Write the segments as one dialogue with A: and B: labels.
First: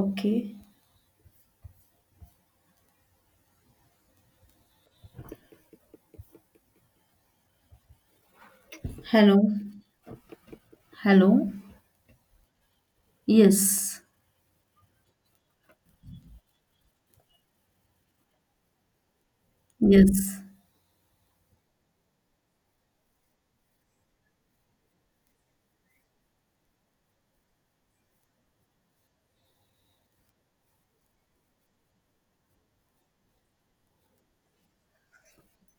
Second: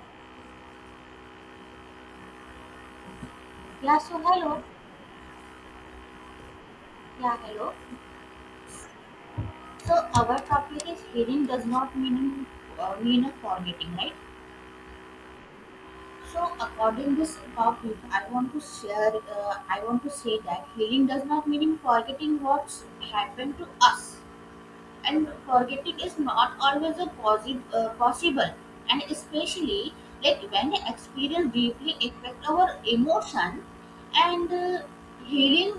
A: Okay.
B: Yeah, so hello. Yeah, hello.
A: Hello.
B: So our topic is hearing
A: Hello.
B: does not mean a forgetting,
A: Yes.
B: right? So according this topic, I want to share. I want to say
A: Yes.
B: that hearing does not mean forgetting what's happened to us, and forgetting is not always a possible, and especially like when experience deeply affect our emotion, and healing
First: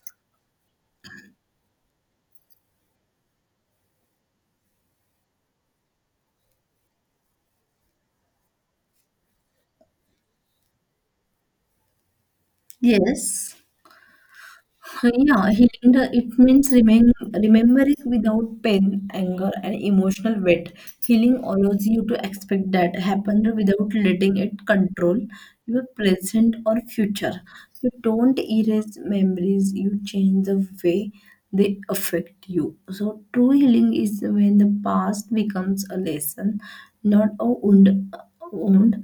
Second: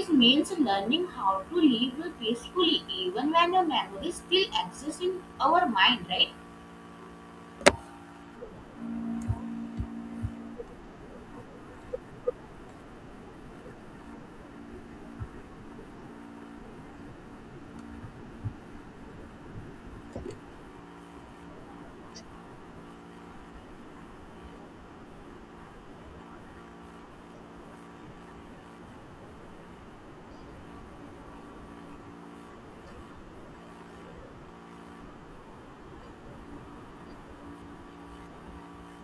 B: is means learning how to live peacefully even when your memories still exist in our mind, right?
A: Yes. Yeah, healing the it means remembering without pain, anger, and emotional weight. Healing allows you to expect that happen without letting it control your present or future. You don't erase memories, you change the way they affect you. So true healing is when the past becomes a lesson, not a wound,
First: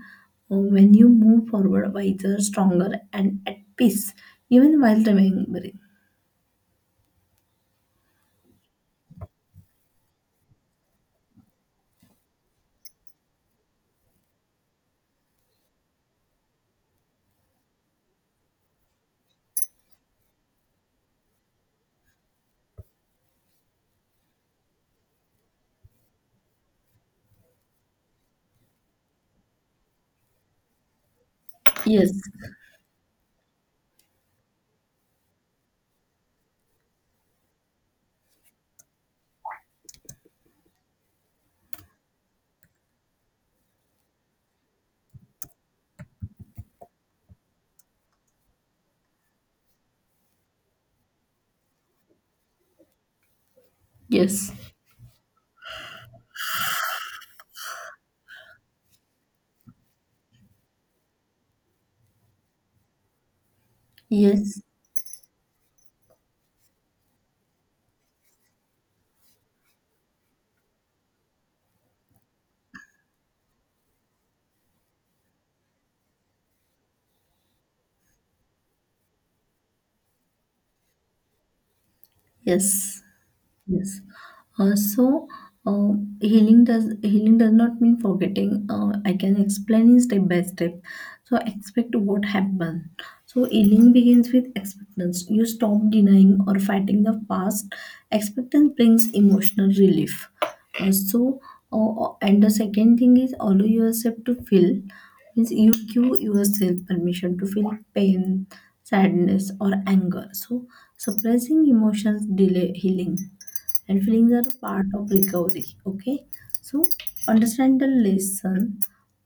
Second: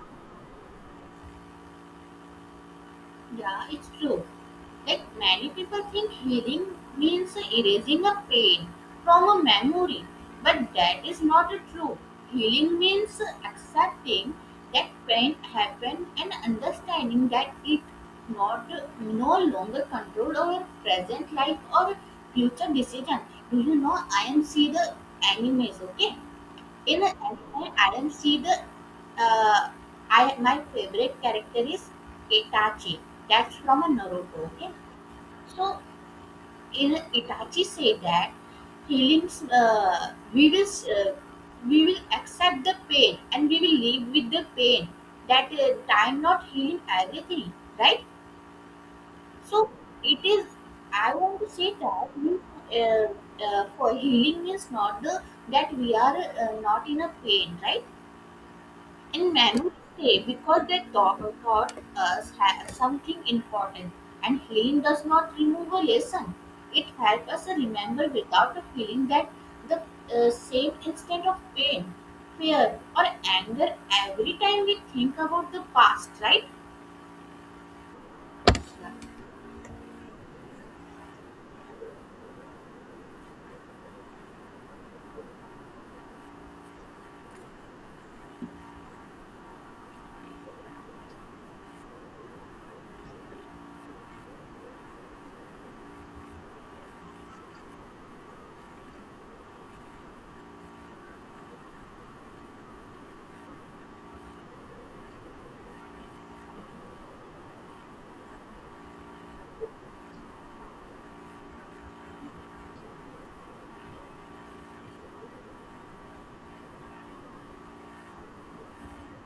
A: when you move forward wiser, stronger, and at
B: Yeah, it's
A: peace,
B: true.
A: even while
B: Like many
A: remembering.
B: people think healing means erasing a pain from a memory, but that is not true. Healing means accepting that pain happened and understanding that it not no longer control our present life or future decision. Do you know I am see the animes, okay? In anime, I don't see the. Uh, I my favorite character is
A: Yes,
B: Itachi. That's from a Naruto. Okay, so in Itachi say that healings. We will accept the pain and we will live with the pain. That time not healing everything, right? So it is. I want to say that we, uh, for healing
A: yes,
B: is not the that we are not in a pain, right? And men would stay because they thought taught us something important. And
A: yes,
B: healing does not remove a lesson. It helps us remember without a feeling that the same instant of pain, fear, or anger every time we think about the past, right? Yeah.
A: yes. Yes. Uh, so uh, healing does not mean forgetting. I can explain in step by step. So expect what happened. So healing begins with expectance. You stop denying or fighting the past. Expectance brings emotional relief. Uh, so and the second thing is allow yourself to feel. Means you give yourself permission to feel pain, sadness, or anger. So suppressing emotions delay healing, and feelings are a part of recovery. Okay, so understand the lesson.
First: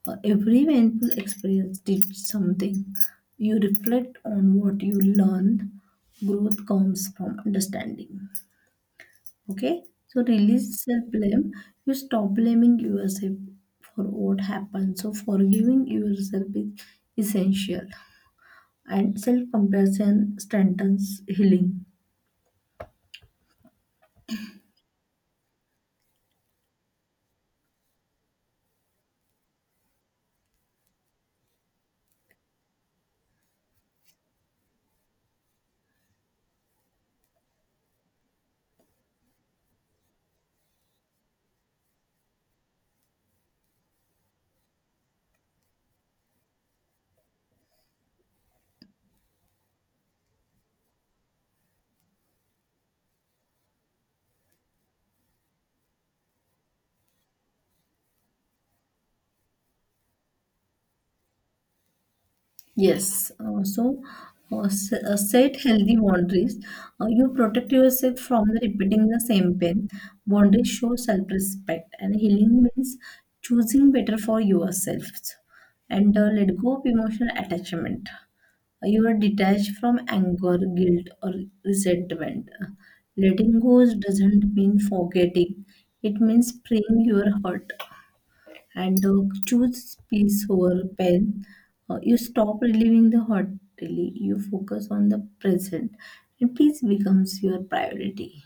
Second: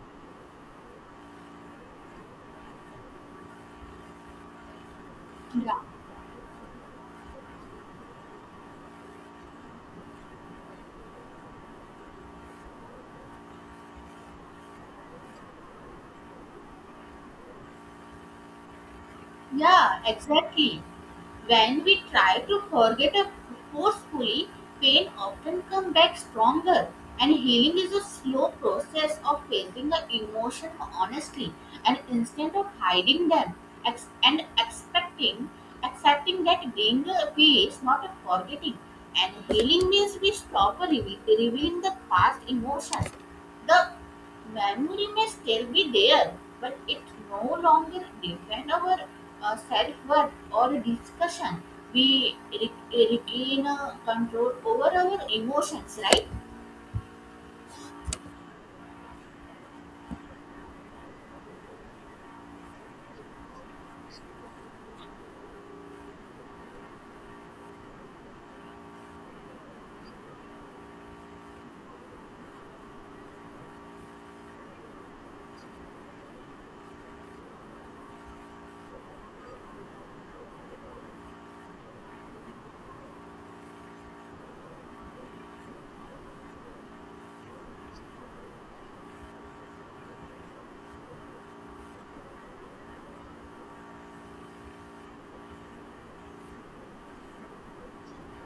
A: Every painful experience teach something. You reflect on what you learn.
B: Yeah.
A: Growth comes from understanding. Okay, so release self-blame. You stop blaming yourself for what happened, so forgiving yourself is essential, and
B: Yeah,
A: self-compassion
B: exactly.
A: strengthens healing.
B: When we try to forget a forcefully, pain often comes back stronger. And healing is a slow process of facing the emotion honestly and instead of hiding them and expecting, accepting that being a peace, not a forgetting. And healing means we stop revealing the past emotions, the memory may still be there, but it no longer defines our self worth or discussion. We regain control over our emotions, right?
A: Yes, uh, so Set healthy boundaries. You protect yourself from the repeating the same pain. Boundaries show self-respect, and healing means choosing better for yourself. And Let go of emotional attachment. You are detached from anger, guilt, or resentment. Letting go doesn't mean forgetting, it means freeing your heart. And Choose peace over pain. You stop reliving the hot daily. You focus on the present, and peace becomes your priority.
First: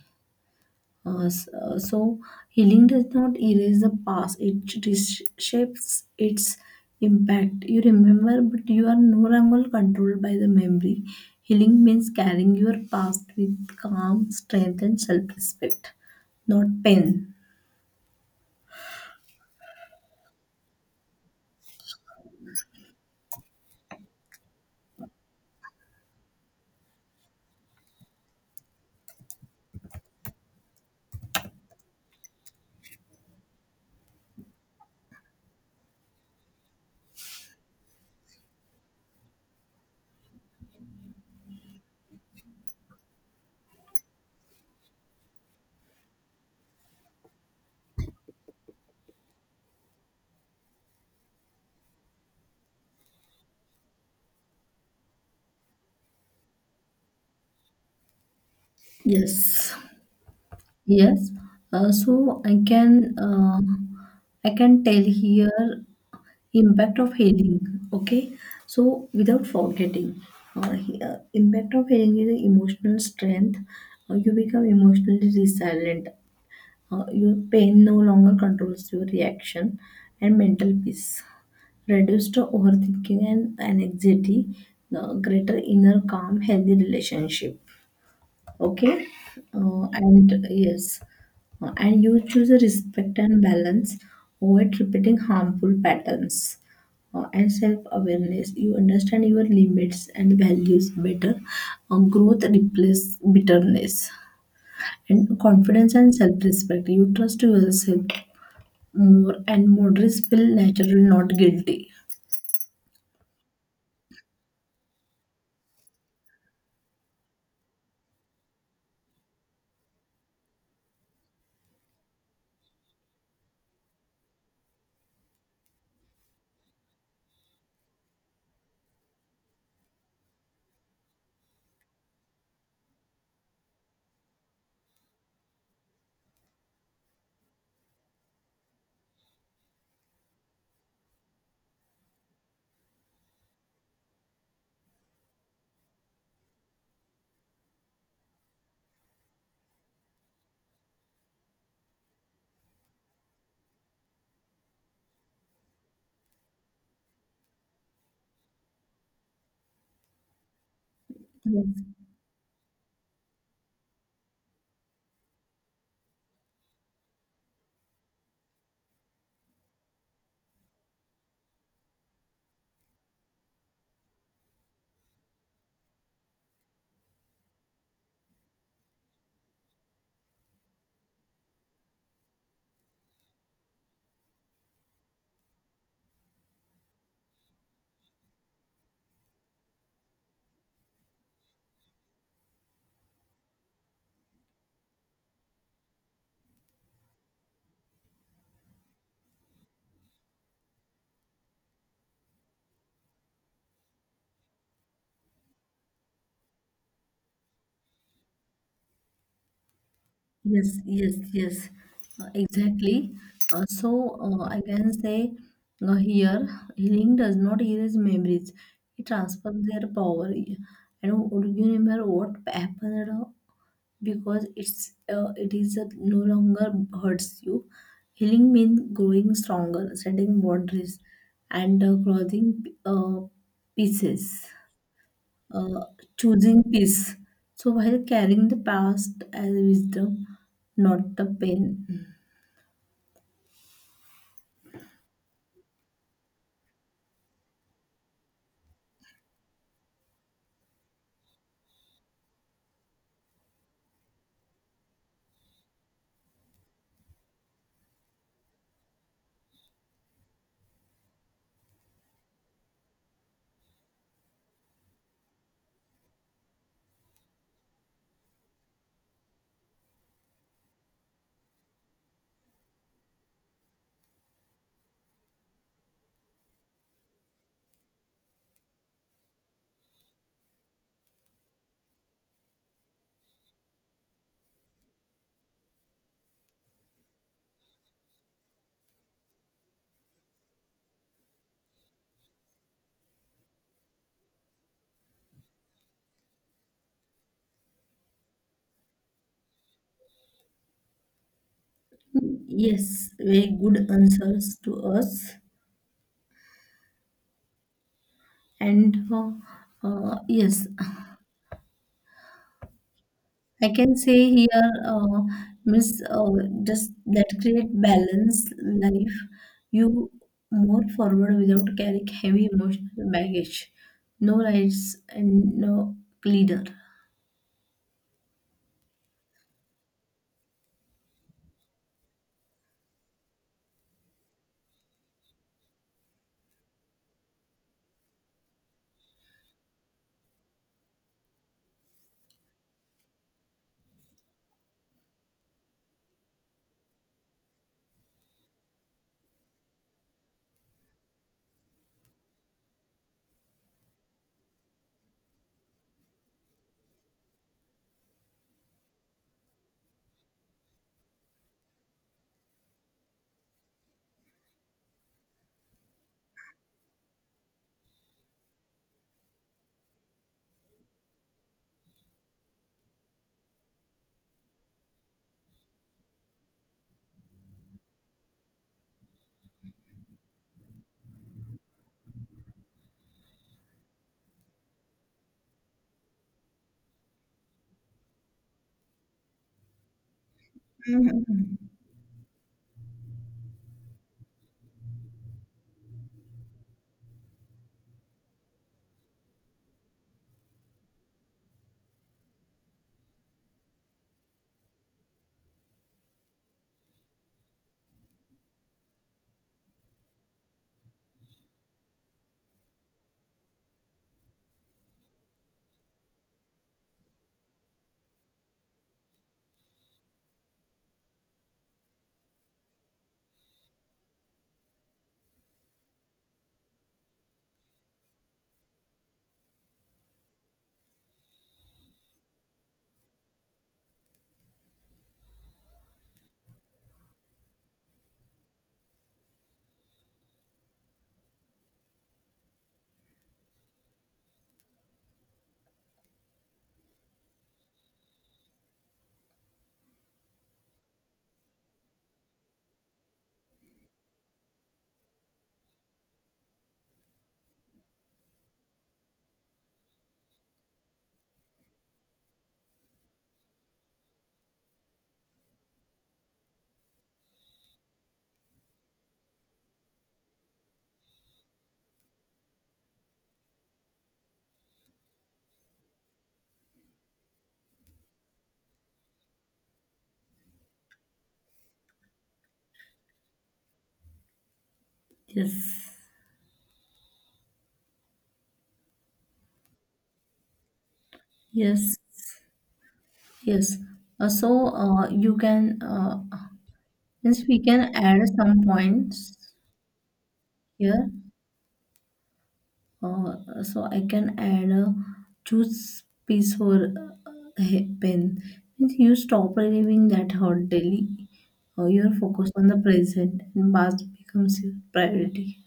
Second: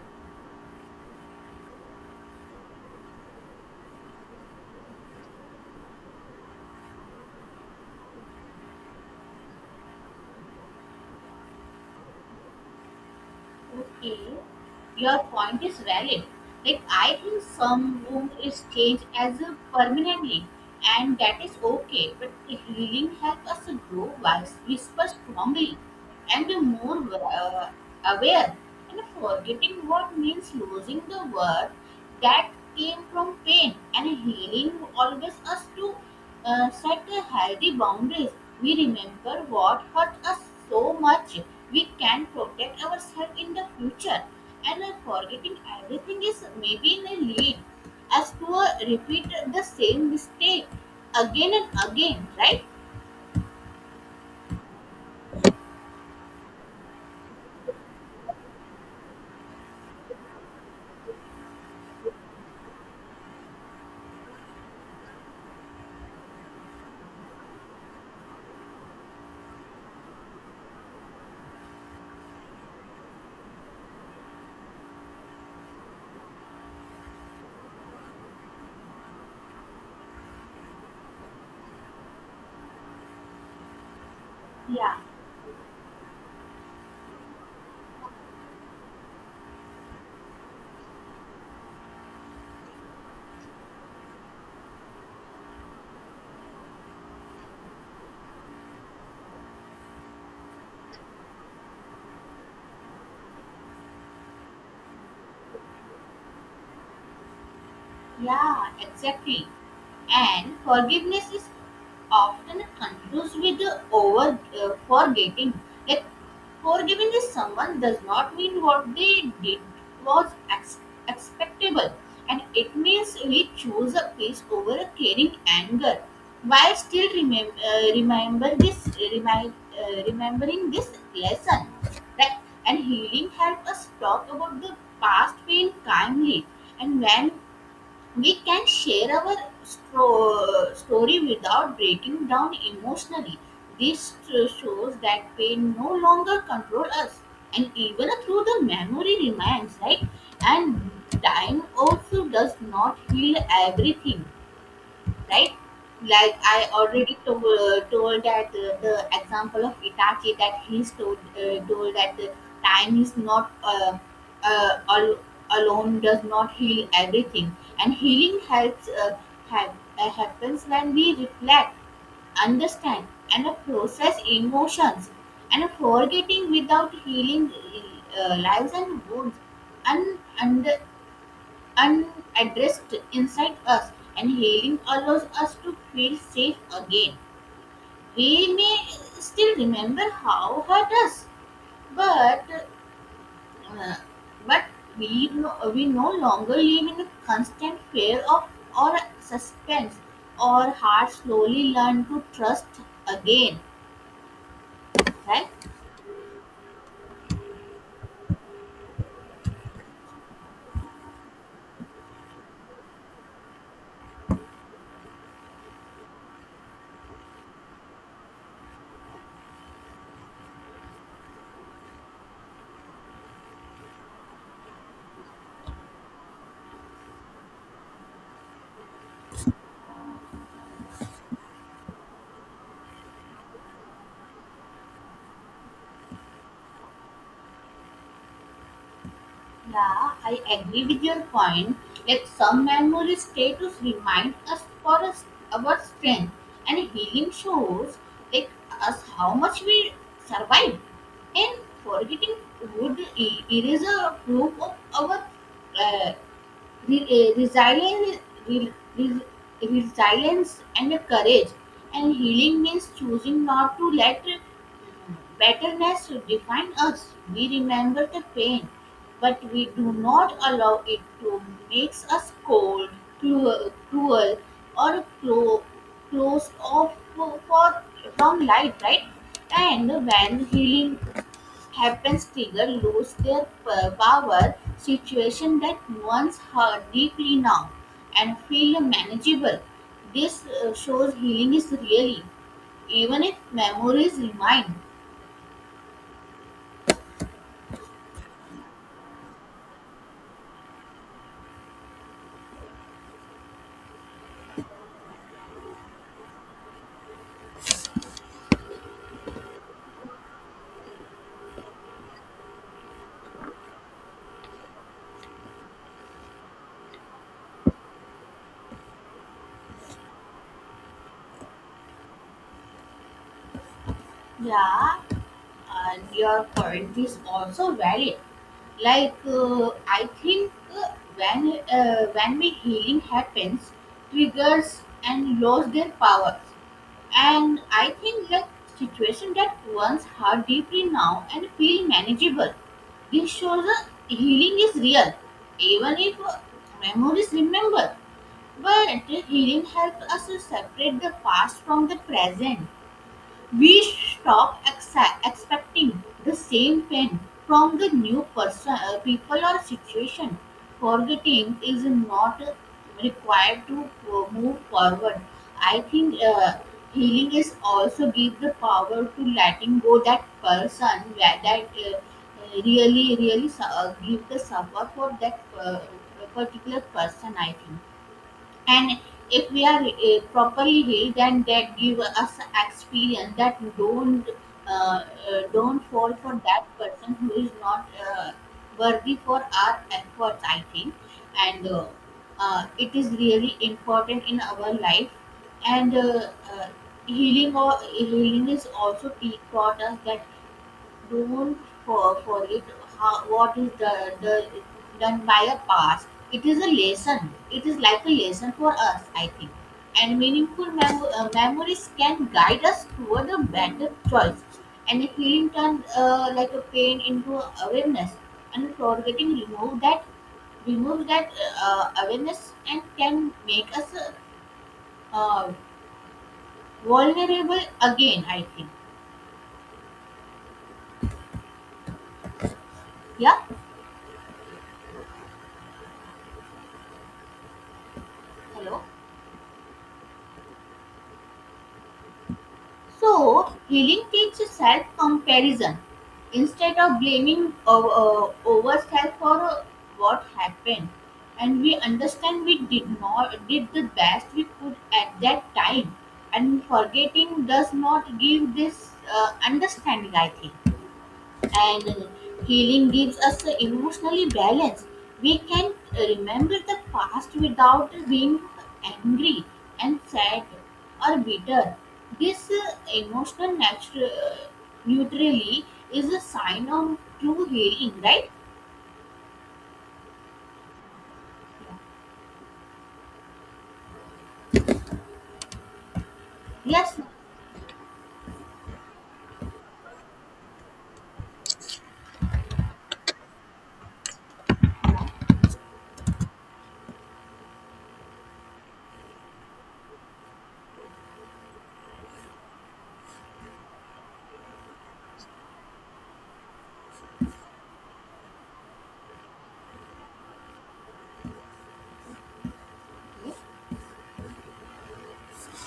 A: Uh, s- uh, so, Healing does not erase the past; it reshapes its impact. You remember, but you are no longer controlled by the memory. Healing means carrying your past with
B: Okay,
A: calm, strength, and
B: your point is
A: self-respect,
B: valid.
A: not
B: Like, I
A: pain.
B: think some wound is changed as a permanently, and that is okay, but the healing helps us to grow wise, whisper strongly, and be more aware, and forgetting what means losing the worth that came from pain, and healing always us to set a healthy boundaries. We remember what hurt us so much we can protect ourselves in the future, and forgetting everything is maybe in a lead as to repeat the same mistake again and again, right?
A: Yes. Yes, so I can tell here impact of healing. Okay, so without forgetting, impact of healing is emotional strength. You become emotionally resilient. Your pain no longer controls your reaction, and mental peace reduced overthinking and anxiety.
B: Yeah.
A: Greater inner calm, healthy relationship. Okay. And yes. And you choose a respect and balance, avoid repeating harmful patterns. And self-awareness, you understand your limits and values better. Growth replaces bitterness, and confidence and self-respect, you trust yourself
B: Yeah,
A: more,
B: exactly.
A: and moderate feel
B: And
A: natural,
B: forgiveness
A: not
B: is
A: guilty.
B: often confused with the over forgetting. Like forgiving is someone does not mean what they did was expectable, and it means we choose a peace over a caring anger. Why still remember this? Remembering this lesson, right? And healing help us talk about the past pain kindly. And when we can share our story without breaking down emotionally. This shows that pain no longer controls us, and even through the memory remains, right? And time also does not heal everything, right? Like I already told, that the example of Itachi that he told, told that the time is not uh, al- alone does not heal everything, and healing helps ha- happens when we reflect, understand, and process emotions, and forgetting without healing lives and wounds, and under unaddressed inside us, and healing allows us to feel safe again. We may still remember how hurt us, but uh, but we we no longer live in a constant fear of or suspense. Our hearts slowly learn to trust again, right?
A: Yes, yes, yes, exactly. I can say, here healing does not erase memories; it transfers their power. And would you remember what happened because it is no longer hurts you. Healing means growing stronger, setting boundaries, and crossing pieces, uh, choosing peace. So while carrying the past as wisdom,
B: Yeah, I agree with
A: not
B: your
A: the pain.
B: point. Like some memories stay to remind us for us our strength, and healing shows like us how much we survived. And forgetting would erase a proof of our uh, resilience, re- re- resilience and courage. And healing means choosing not to let bitterness define us. We remember the pain, but we do not allow it to make us cold, cruel or closed off from light, right? And when healing happens, triggers lose their power. Situation that once hurt deeply now and feel manageable. This shows healing is really, even if memories remain.
A: Yes, very good answers to us. And yes, I can say here, Miss, just that create balance life. You more forward without carrying heavy emotional baggage. No rights
B: Yeah,
A: and no
B: and your
A: leader.
B: point is also valid. Like I think when we healing happens, triggers and lose their power. And I think like situation that once hurt deeply now and feel manageable. This shows that healing is real, even if memories remember. But healing helps us to separate the past from the present. We stop expecting the same pain from the new person, people, or situation. Forgetting is not required to move forward. I think healing is also give the power to letting go that person where that really, really give the suffer for that particular person, I think. And if we are properly healed, then that give us experience that uh, don't fall for that person who is not uh, worthy for our efforts, I think.
A: Mhm.
B: And it is really important in our life, and healing or healing is also taught us that renowned for it, how, what is the, done by a past. It is a lesson. It is like a lesson for us, I think. And meaningful memories can guide us toward a better choice. And a healing turns like a pain into awareness. And forgetting remove that awareness and can make us uh, vulnerable again, I think. Yeah. Hello. So, healing teaches self comparison. Instead of blaming ourselves for what happened, and we understand we did not did the best we could at that time, and forgetting does not give this understanding, I think. And healing gives us emotionally balance. We can remember the past without being angry and sad or bitter. This emotional neutrally is a sign of true healing, right?
A: Yes,
B: Yes.
A: yes, yes. You can, since we can add some points here, so I can add a choose piece for pen. Means you stop reliving that hurt daily. You're focused on the present, and past becomes your priority.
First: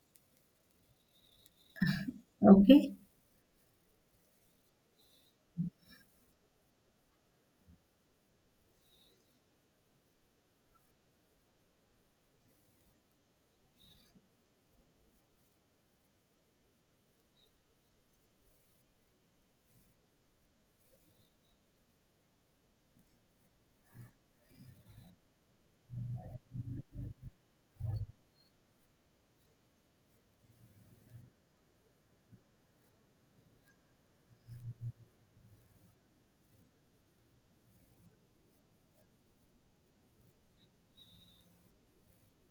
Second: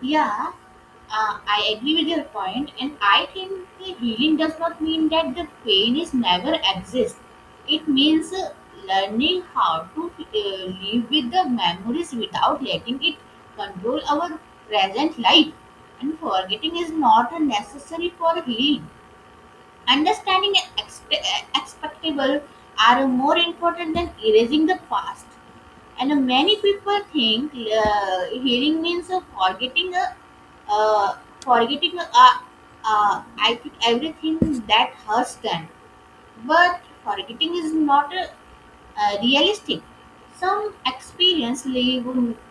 B: Yeah, I agree with your point,
A: Okay.
B: and I think the healing does not mean that the pain is never exists. It means learning how to live with the memories without letting it control our present life. And forgetting is not a necessary for healing. Understanding and expectable are more important than erasing the past. And many people think healing means uh, forgetting I think everything that hurts them. But forgetting is not realistic. Some experience leave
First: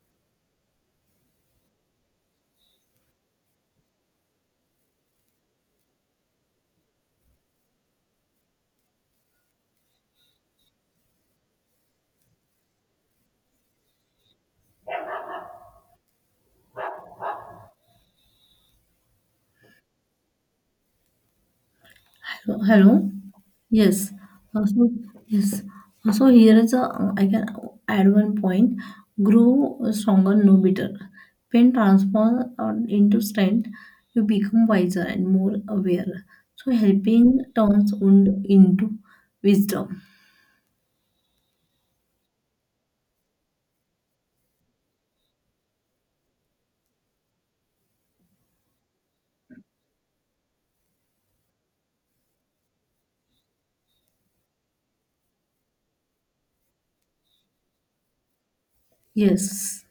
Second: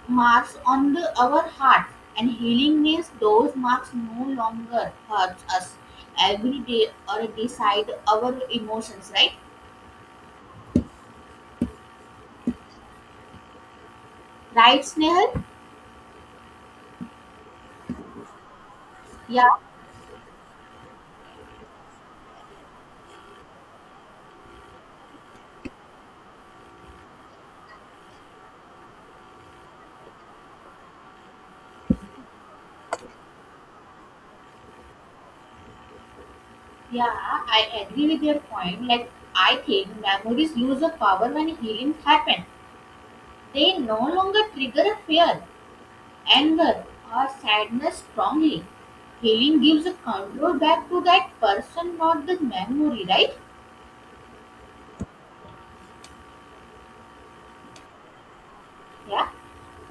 B: marks on our heart, and healing means those marks no longer hurts us every day or decide our emotions, right? Right, Snehal? Yeah.
A: So, hello. Yes. Also, yes. Also, here is a I can add one point. Grow stronger, no bitter. When transformed into strength, you become wiser and more aware. So,
B: Yeah,
A: helping
B: I
A: turns
B: agree with your
A: wound
B: point.
A: into
B: Like, I
A: wisdom.
B: think memories lose their power when healings happen. They no longer trigger a fear, anger, or sadness strongly. Healing gives a control back to that person, not the memory, right? Yeah.
A: Yes.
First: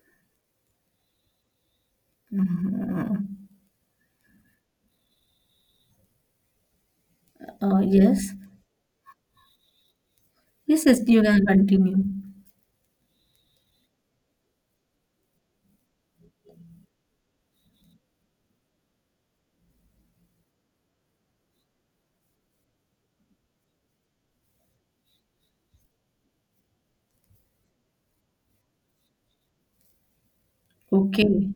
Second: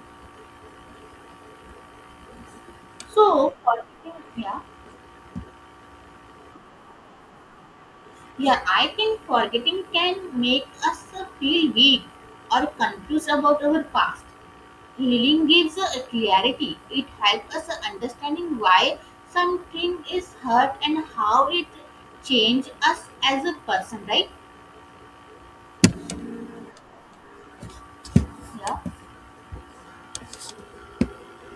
A: Mhm.
B: So, forgetting, yeah,
A: Yes.
B: yeah. I think forgetting can make
A: Yes. Yes.
B: us
A: You can
B: feel
A: continue.
B: weak or confused about our past. Healing gives a clarity. It helps us understanding why something is hurt and how it changes us as a person, right? Yeah.
A: Okay.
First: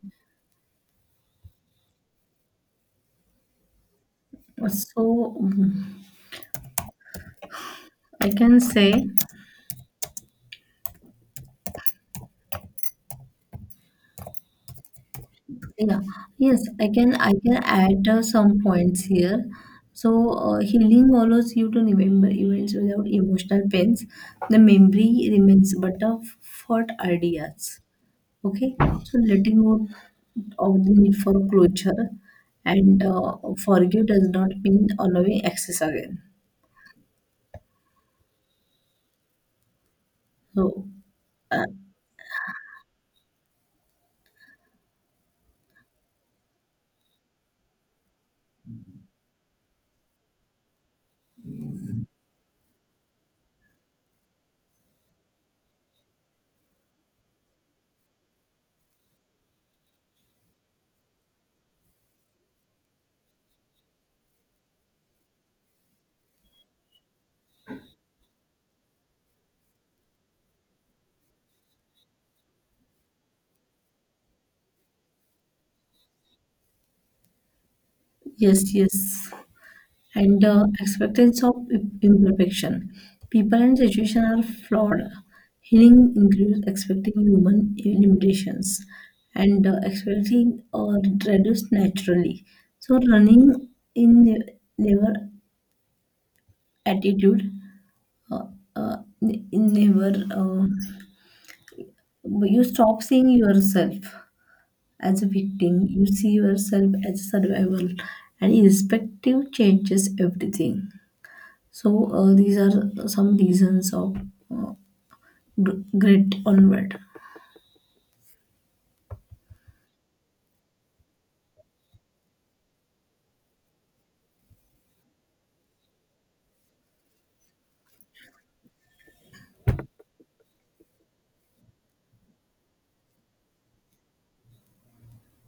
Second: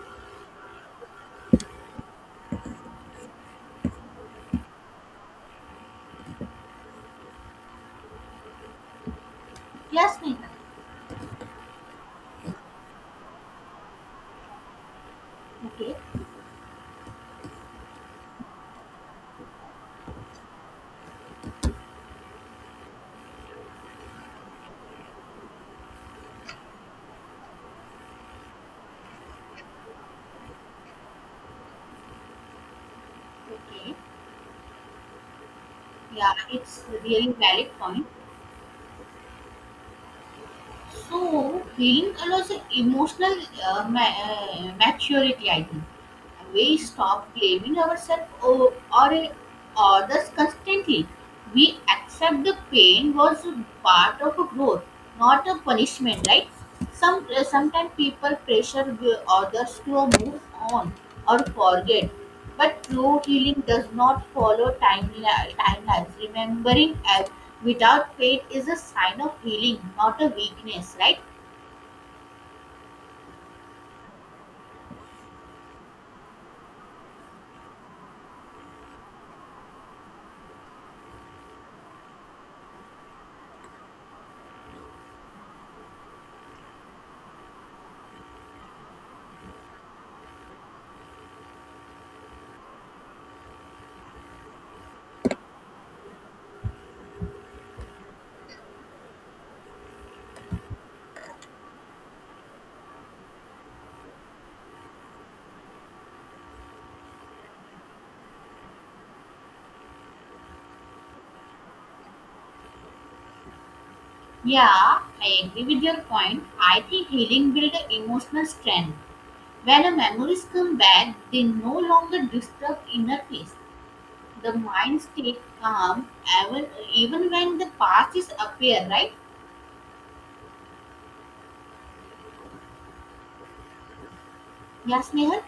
A: So, I can say.
B: Yes, Neha. Okay.
A: Yeah, yes, I can add some points here. So healing allows you to remember events without emotional pains. The memory remains but of thought ideas. Okay, so letting go of the need for closure, and
B: Okay.
A: forgive does not mean allowing access again.
B: Yeah, it's really valid point.
A: So
B: So,
A: uh,
B: healing allows a emotional maturity, I think. We stop blaming ourselves or others constantly. We accept the pain was part of a growth, not a punishment, right? Some sometimes people pressure the others to move on or forget, but true healing does not follow timelines. Remembering as without faith is a sign of healing, not a weakness, right?
A: yes, yes. and acceptance of imperfection. People and situation are flawed. Healing includes accepting human limitations, and expecting or reduced naturally. So running in never attitude, uh, uh, ne- never, but you stop seeing yourself as a victim. You see yourself as a survival, and irrespective changes everything. So these are some reasons of uh,
B: Yeah, I agree with your
A: grit
B: point.
A: on.
B: I think healing builds emotional strength. When the memories come back, they no longer disturb inner peace. The mind stays calm even, even when the past is appear, right? Yes, Nehal?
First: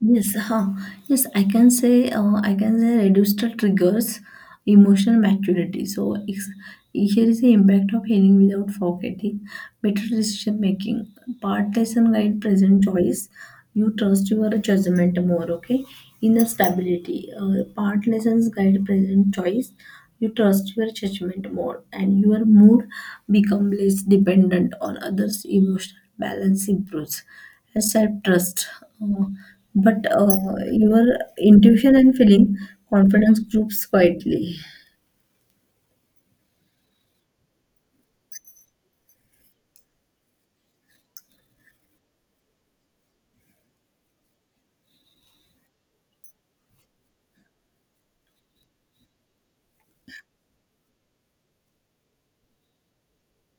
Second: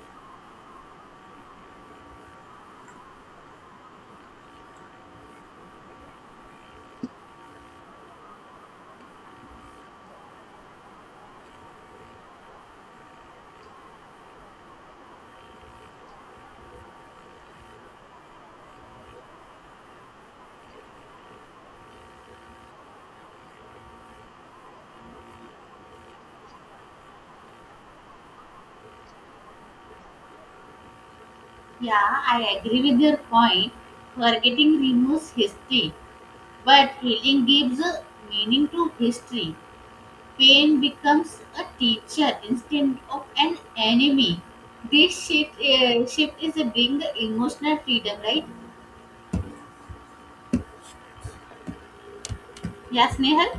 A: Yes, huh. Yes, I can say reduce the triggers emotional maturity. Here is the impact of healing without forgetting better decision making. Part lesson guide present choice. You trust your judgment more. Okay, inner stability. Part lessons guide present choice. You trust your judgment more, and your mood become less dependent on others. Emotional balance improves. Yes, I trust. Uh, but Your intuition
B: Yeah,
A: and feeling
B: I agree with your
A: confidence
B: point.
A: groups quietly.
B: Forgetting removes history. But healing gives a meaning to history. Pain becomes a teacher instead of an enemy. This shift is a bring the emotional freedom, right? Yes, Nehal?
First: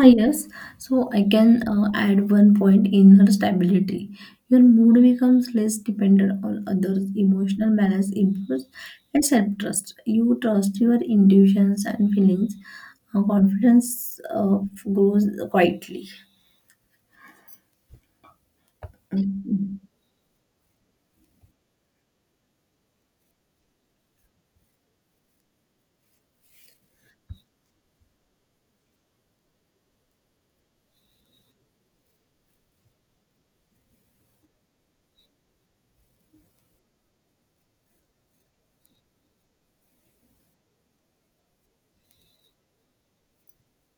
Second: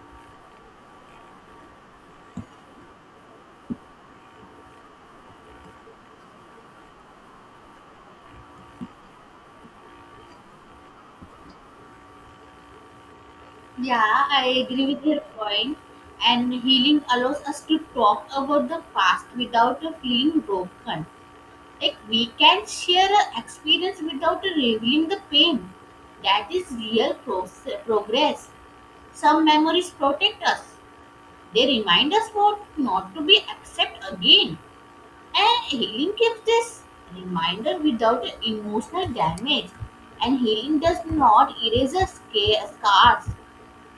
A: Yes, so I can add one point, inner stability. Your mood becomes less dependent on others, emotional balance improves, and self trust. You trust your intuitions and feelings. Confidence
B: Yeah, I agree with your
A: grows
B: point.
A: quietly.
B: And healing allows us to talk about the past without feeling broken. Like we can share our experience without revealing the pain. That is real progress. Some memories protect us. They remind us what not to be accept again. And healing gives this reminder without emotional damage. And healing does not erase the scars.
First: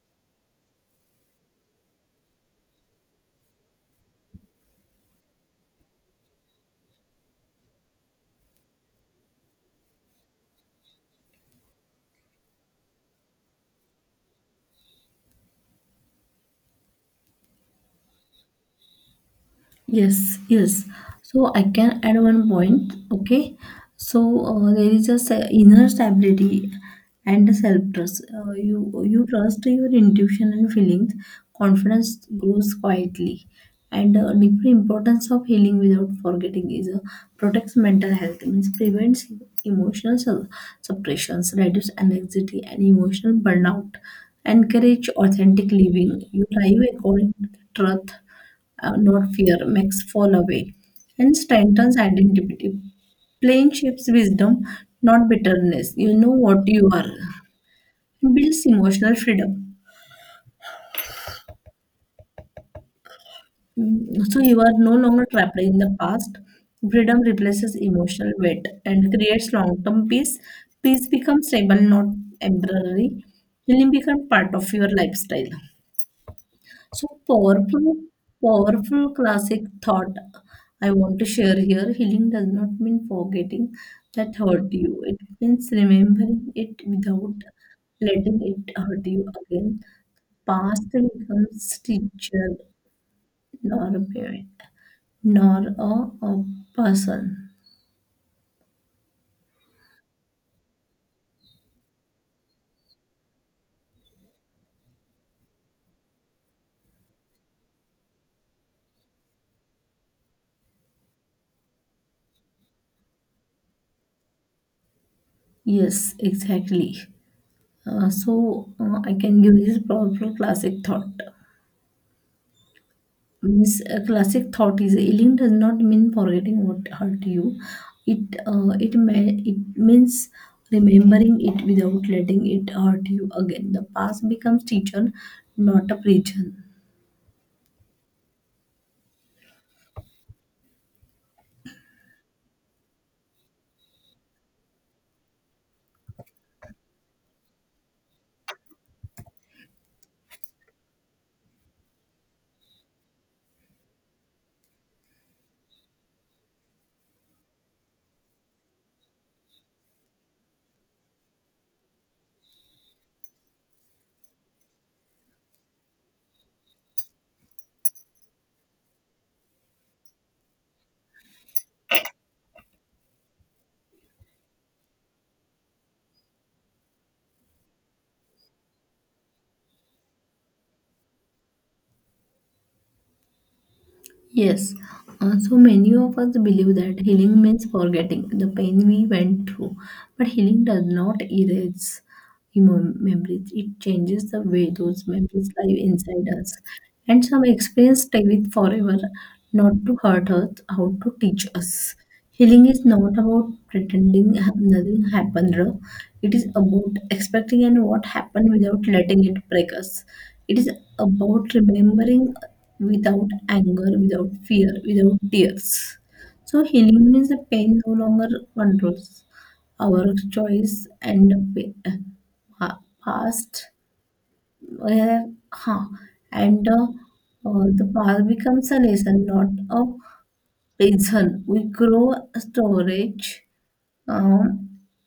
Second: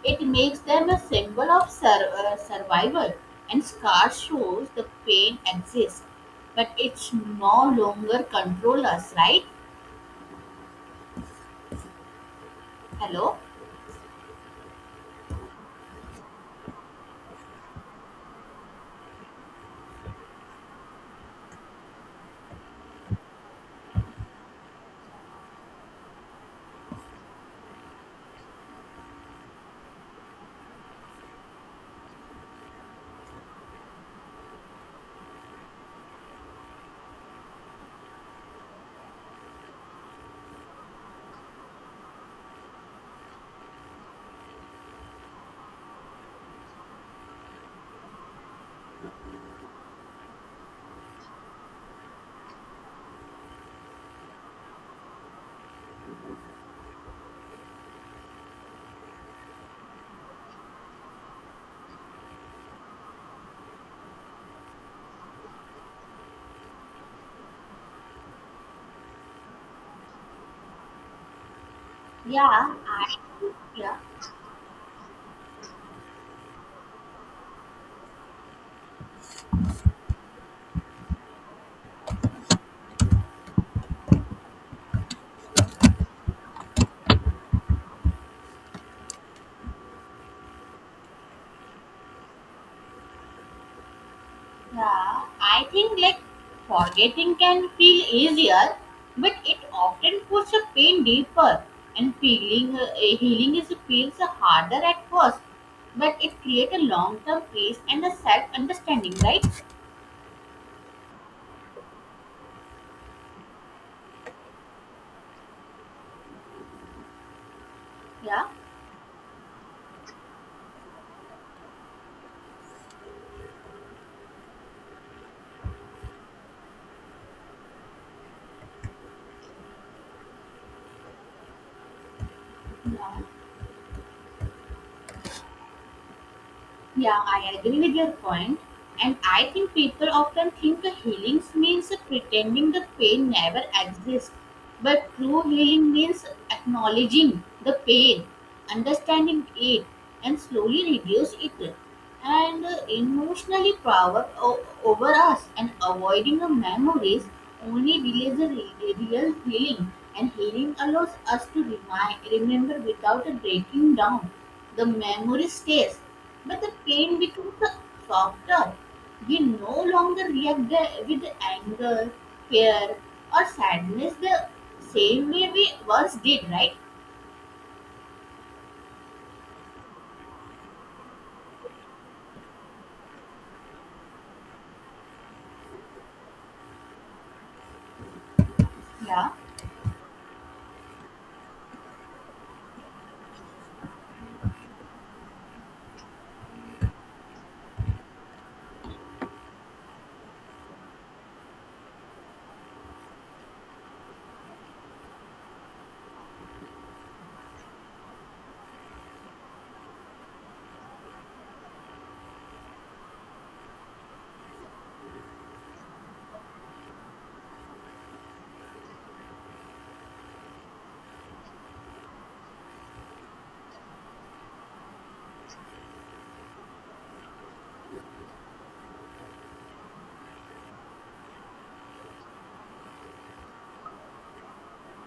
B: It makes them a symbol of survival. And scars shows the pain exists, but it's no longer control us, right? Hello?
A: Yes, yes. So I can add one point. Okay. So there is a inner stability and self trust. You trust your intuition and feelings. Confidence grows quietly, and deeper importance of healing without forgetting is, protects mental health. Means prevents emotional suppressions, reduces anxiety and emotional burnout. Encourage authentic living. You live according to the truth, not fear, makes fall away, and strengthens identity. Playing shapes wisdom, not bitterness. You know what you are. Builds emotional freedom. So you are no longer trapped in the past. Freedom replaces emotional weight and creates long-term peace. Peace becomes stable, not
B: Yeah, I
A: temporary. Healing
B: yeah.
A: becomes part of your lifestyle. So powerful classic thought I want to share here. Healing does not mean forgetting that hurt you. It means remembering it without letting it hurt you again. Past becomes teacher, nor a parent,
B: Yeah,
A: nor
B: I think
A: a,
B: like
A: a
B: forgetting
A: person.
B: can feel easier, but it often puts the pain deeper, and feeling healing is feels harder at first, but it creates a long-term peace and a self-understanding, right?
A: Yes, exactly.
B: Yeah.
A: I can give this powerful classic thought. This classic thought is healing does not mean forgetting what hurt you. It it means remembering it without letting it hurt
B: Yeah.
A: you again. The past becomes teacher, not a prison.
B: Yeah, I agree with your point. And I think people often think a healing means pretending the pain never exists. But true healing means acknowledging the pain, understanding it, and slowly reduce it. And emotionally over us, and avoiding the memories only delays the real healing. And healing allows us to remember without breaking down. The memory stays, but the pain becomes softer. We no longer react with anger, fear, or sadness the same way we once did, right?
A: Yes, so many of us believe that healing means forgetting the pain we
B: Yeah,
A: went through, but healing does not erase memories. It changes the way those memories live inside us, and some experience stay with forever, not to hurt us, how to teach us. Healing is not about pretending nothing happened. Ra. It is about expecting and what happened without letting it break us. It is about remembering without anger, without fear, without tears. So healing means the pain no longer controls our choice and uh, past. Uh, huh. And The past becomes a lesson, not a reason we grow storage, um,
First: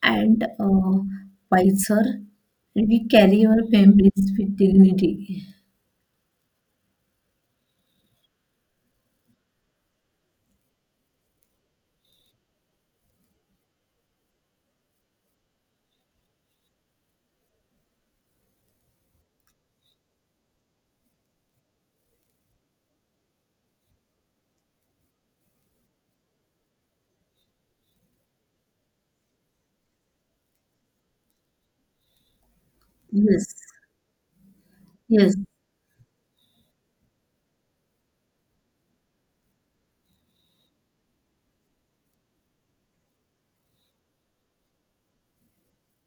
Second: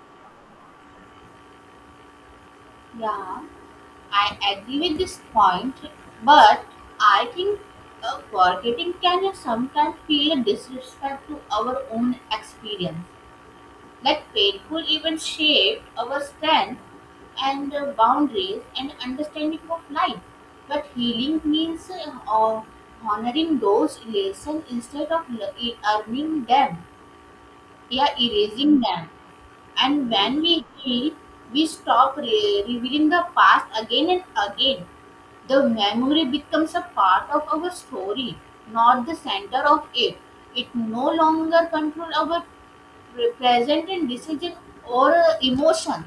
A: and wiser, and we carry
B: yeah,
A: our families
B: I
A: with
B: agree with
A: dignity.
B: this point, but I think forgetting can sometimes feel a disrespect to our own experience. That painful event shaped our strength and boundaries and understanding of life. But healing means honoring those lessons instead of earning them, yeah, erasing them. And when we heal, we stop revealing the
A: yes
B: past again and again.
A: yes
B: The memory becomes a part of our story, not the center of it. It no longer controls our represent in decision or emotions.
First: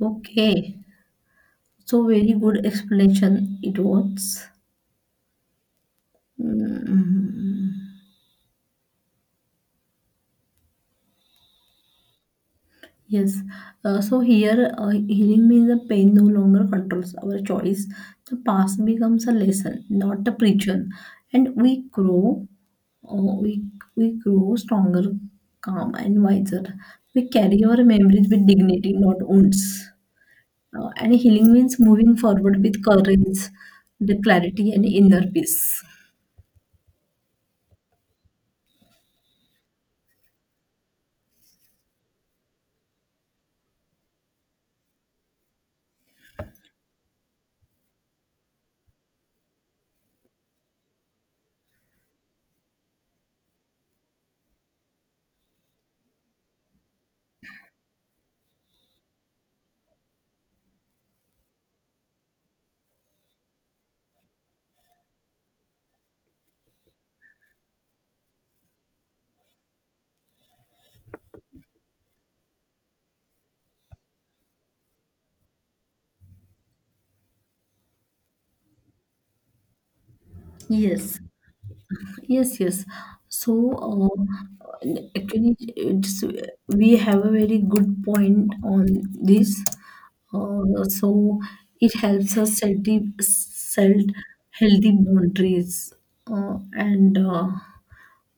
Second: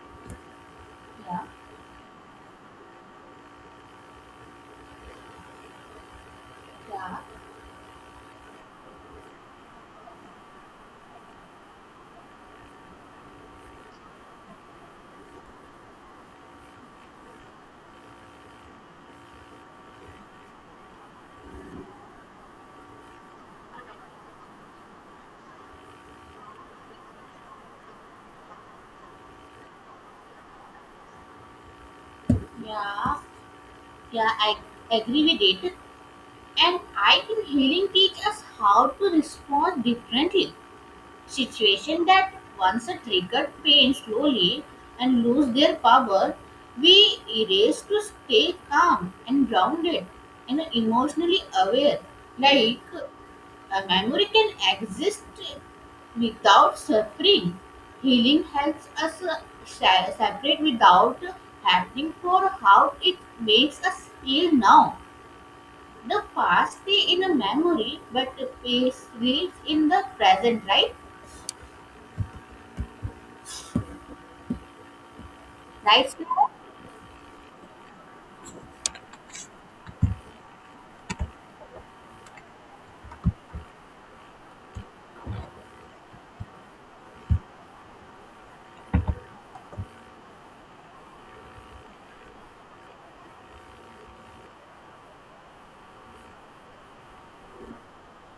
A: okay,
B: Yeah.
A: so very good explanation it was.
B: Yeah,
A: Mm. Yes, so here healing means the pain no longer controls our choice. The past becomes a lesson, not a preacher, and we grow. Uh, we we grow stronger, calm, and wiser. We carry our memories with dignity, not wounds. And healing means moving forward with
B: yeah,
A: courage, the
B: yeah, I
A: clarity, and
B: agree
A: inner
B: with it.
A: peace.
B: And I think healing teaches us how to respond differently. Situation that once a triggered pain slowly and lose their power, we erase to stay calm and grounded and emotionally aware. Like a memory can exist without suffering. Healing helps us separate without happening for how it makes us feel now. The past stays in a memory, but the past lives in the present, right? Right, Smita?
A: Yes. Yes, yes. So, actually, we have a very good point on this. Uh, so, it helps us set healthy boundaries, uh, and uh,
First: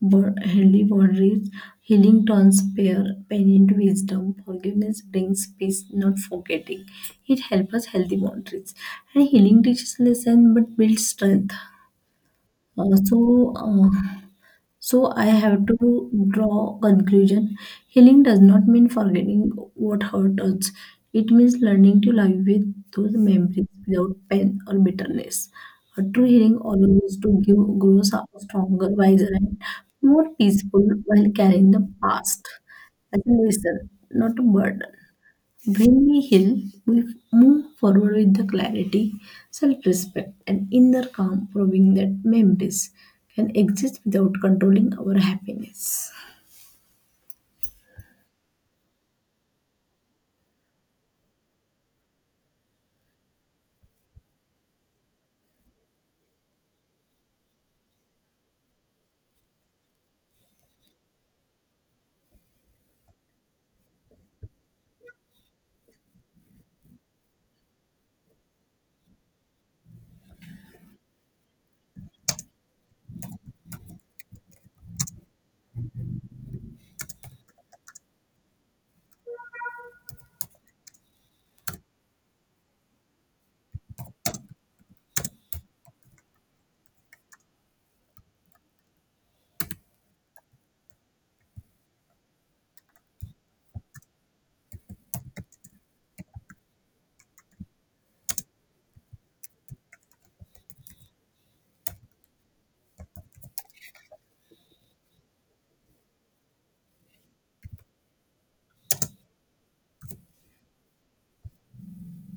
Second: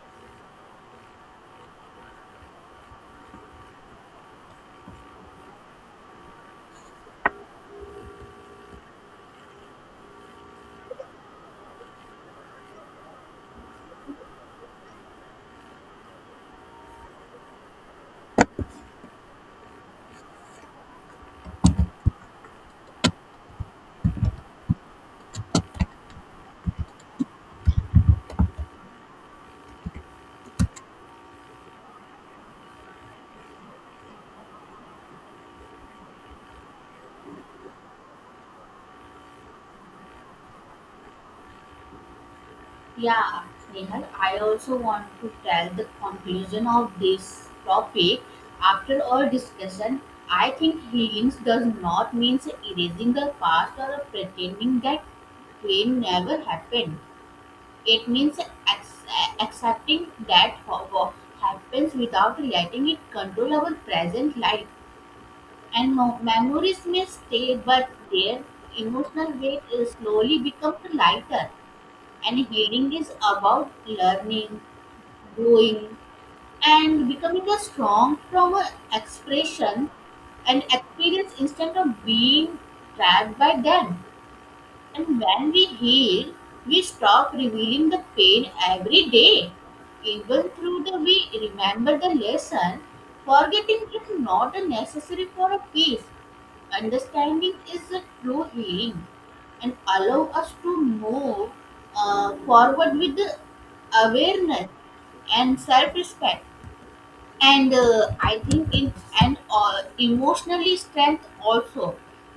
A: healthy boundaries. Healing turns pain into wisdom. Forgiveness brings peace, not forgetting. It helps us healthy boundaries. And healing teaches lesson but builds strength. Uh, so, uh, so I have to draw conclusion. Healing does not mean forgetting what hurt us. It means learning to live with those memories without pain or bitterness. A true healing allows to give grows up stronger, wiser, and more peaceful while carrying the past as a lesson, not a burden. When we heal, we move forward with the clarity, self respect, and inner calm, proving that memories
B: Yeah,
A: can exist
B: Nehal. I
A: without
B: also
A: controlling
B: want
A: our
B: to tell the
A: happiness.
B: conclusion of this topic. After our discussion, I think healing does not mean erasing the past or pretending that pain never happened. It means accepting that what happens without letting it control our present life. And memories may stay, but their emotional weight is slowly becomes lighter. And healing is about learning, growing, and becoming a strong from a expression and experience instead of being trapped by them. And when we heal, we stop revealing the pain every day. Even through the we remember the lesson, forgetting is not a necessary for a peace. Understanding is a true healing and allow us to move forward with the awareness and self-respect, and I think in and emotionally strength also.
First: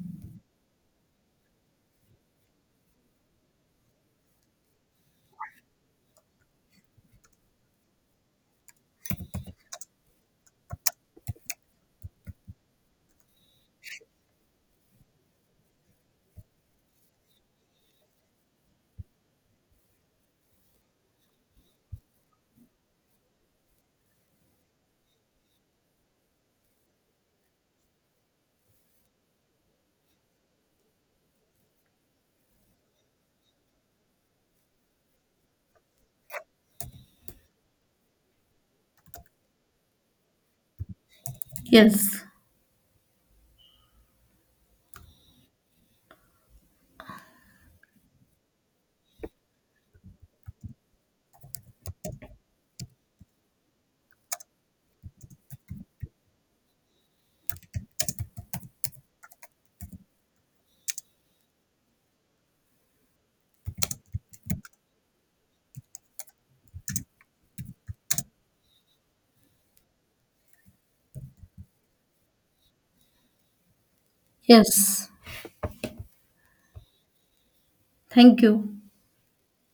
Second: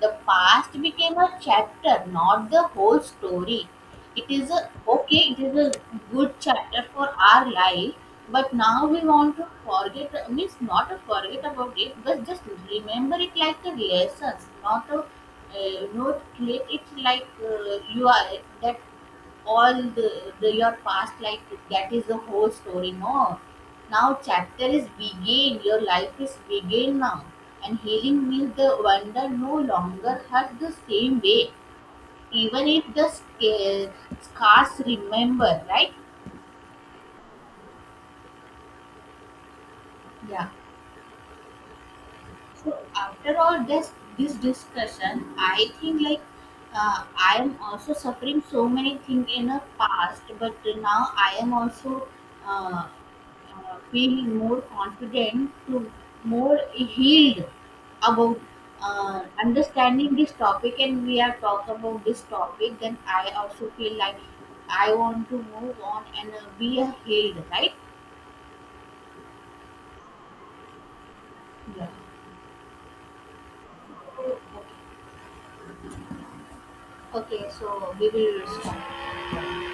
B: The past became a chapter, not the whole story. It is a okay, it is a good chapter for our life, but now we want to forget means not to forget about it, but just remember it like a lessons, not a not treat it like you are that all the your past life, that is the whole story. No, now chapter is begin, your life is begin now. And healing means the wonder no longer hurt the same way, even if the scars remember, right? Yeah.
A: Yes.
B: So after all this discussion, I think like I am also suffering so many things in the past, but now I am also feeling more confident to more healed about understanding this topic, and we are talk about this topic, then I also feel like I want to move on and be a healed, right? Yeah. Okay.
A: Yes.
B: Okay, so we
A: Thank
B: will
A: you.
B: start.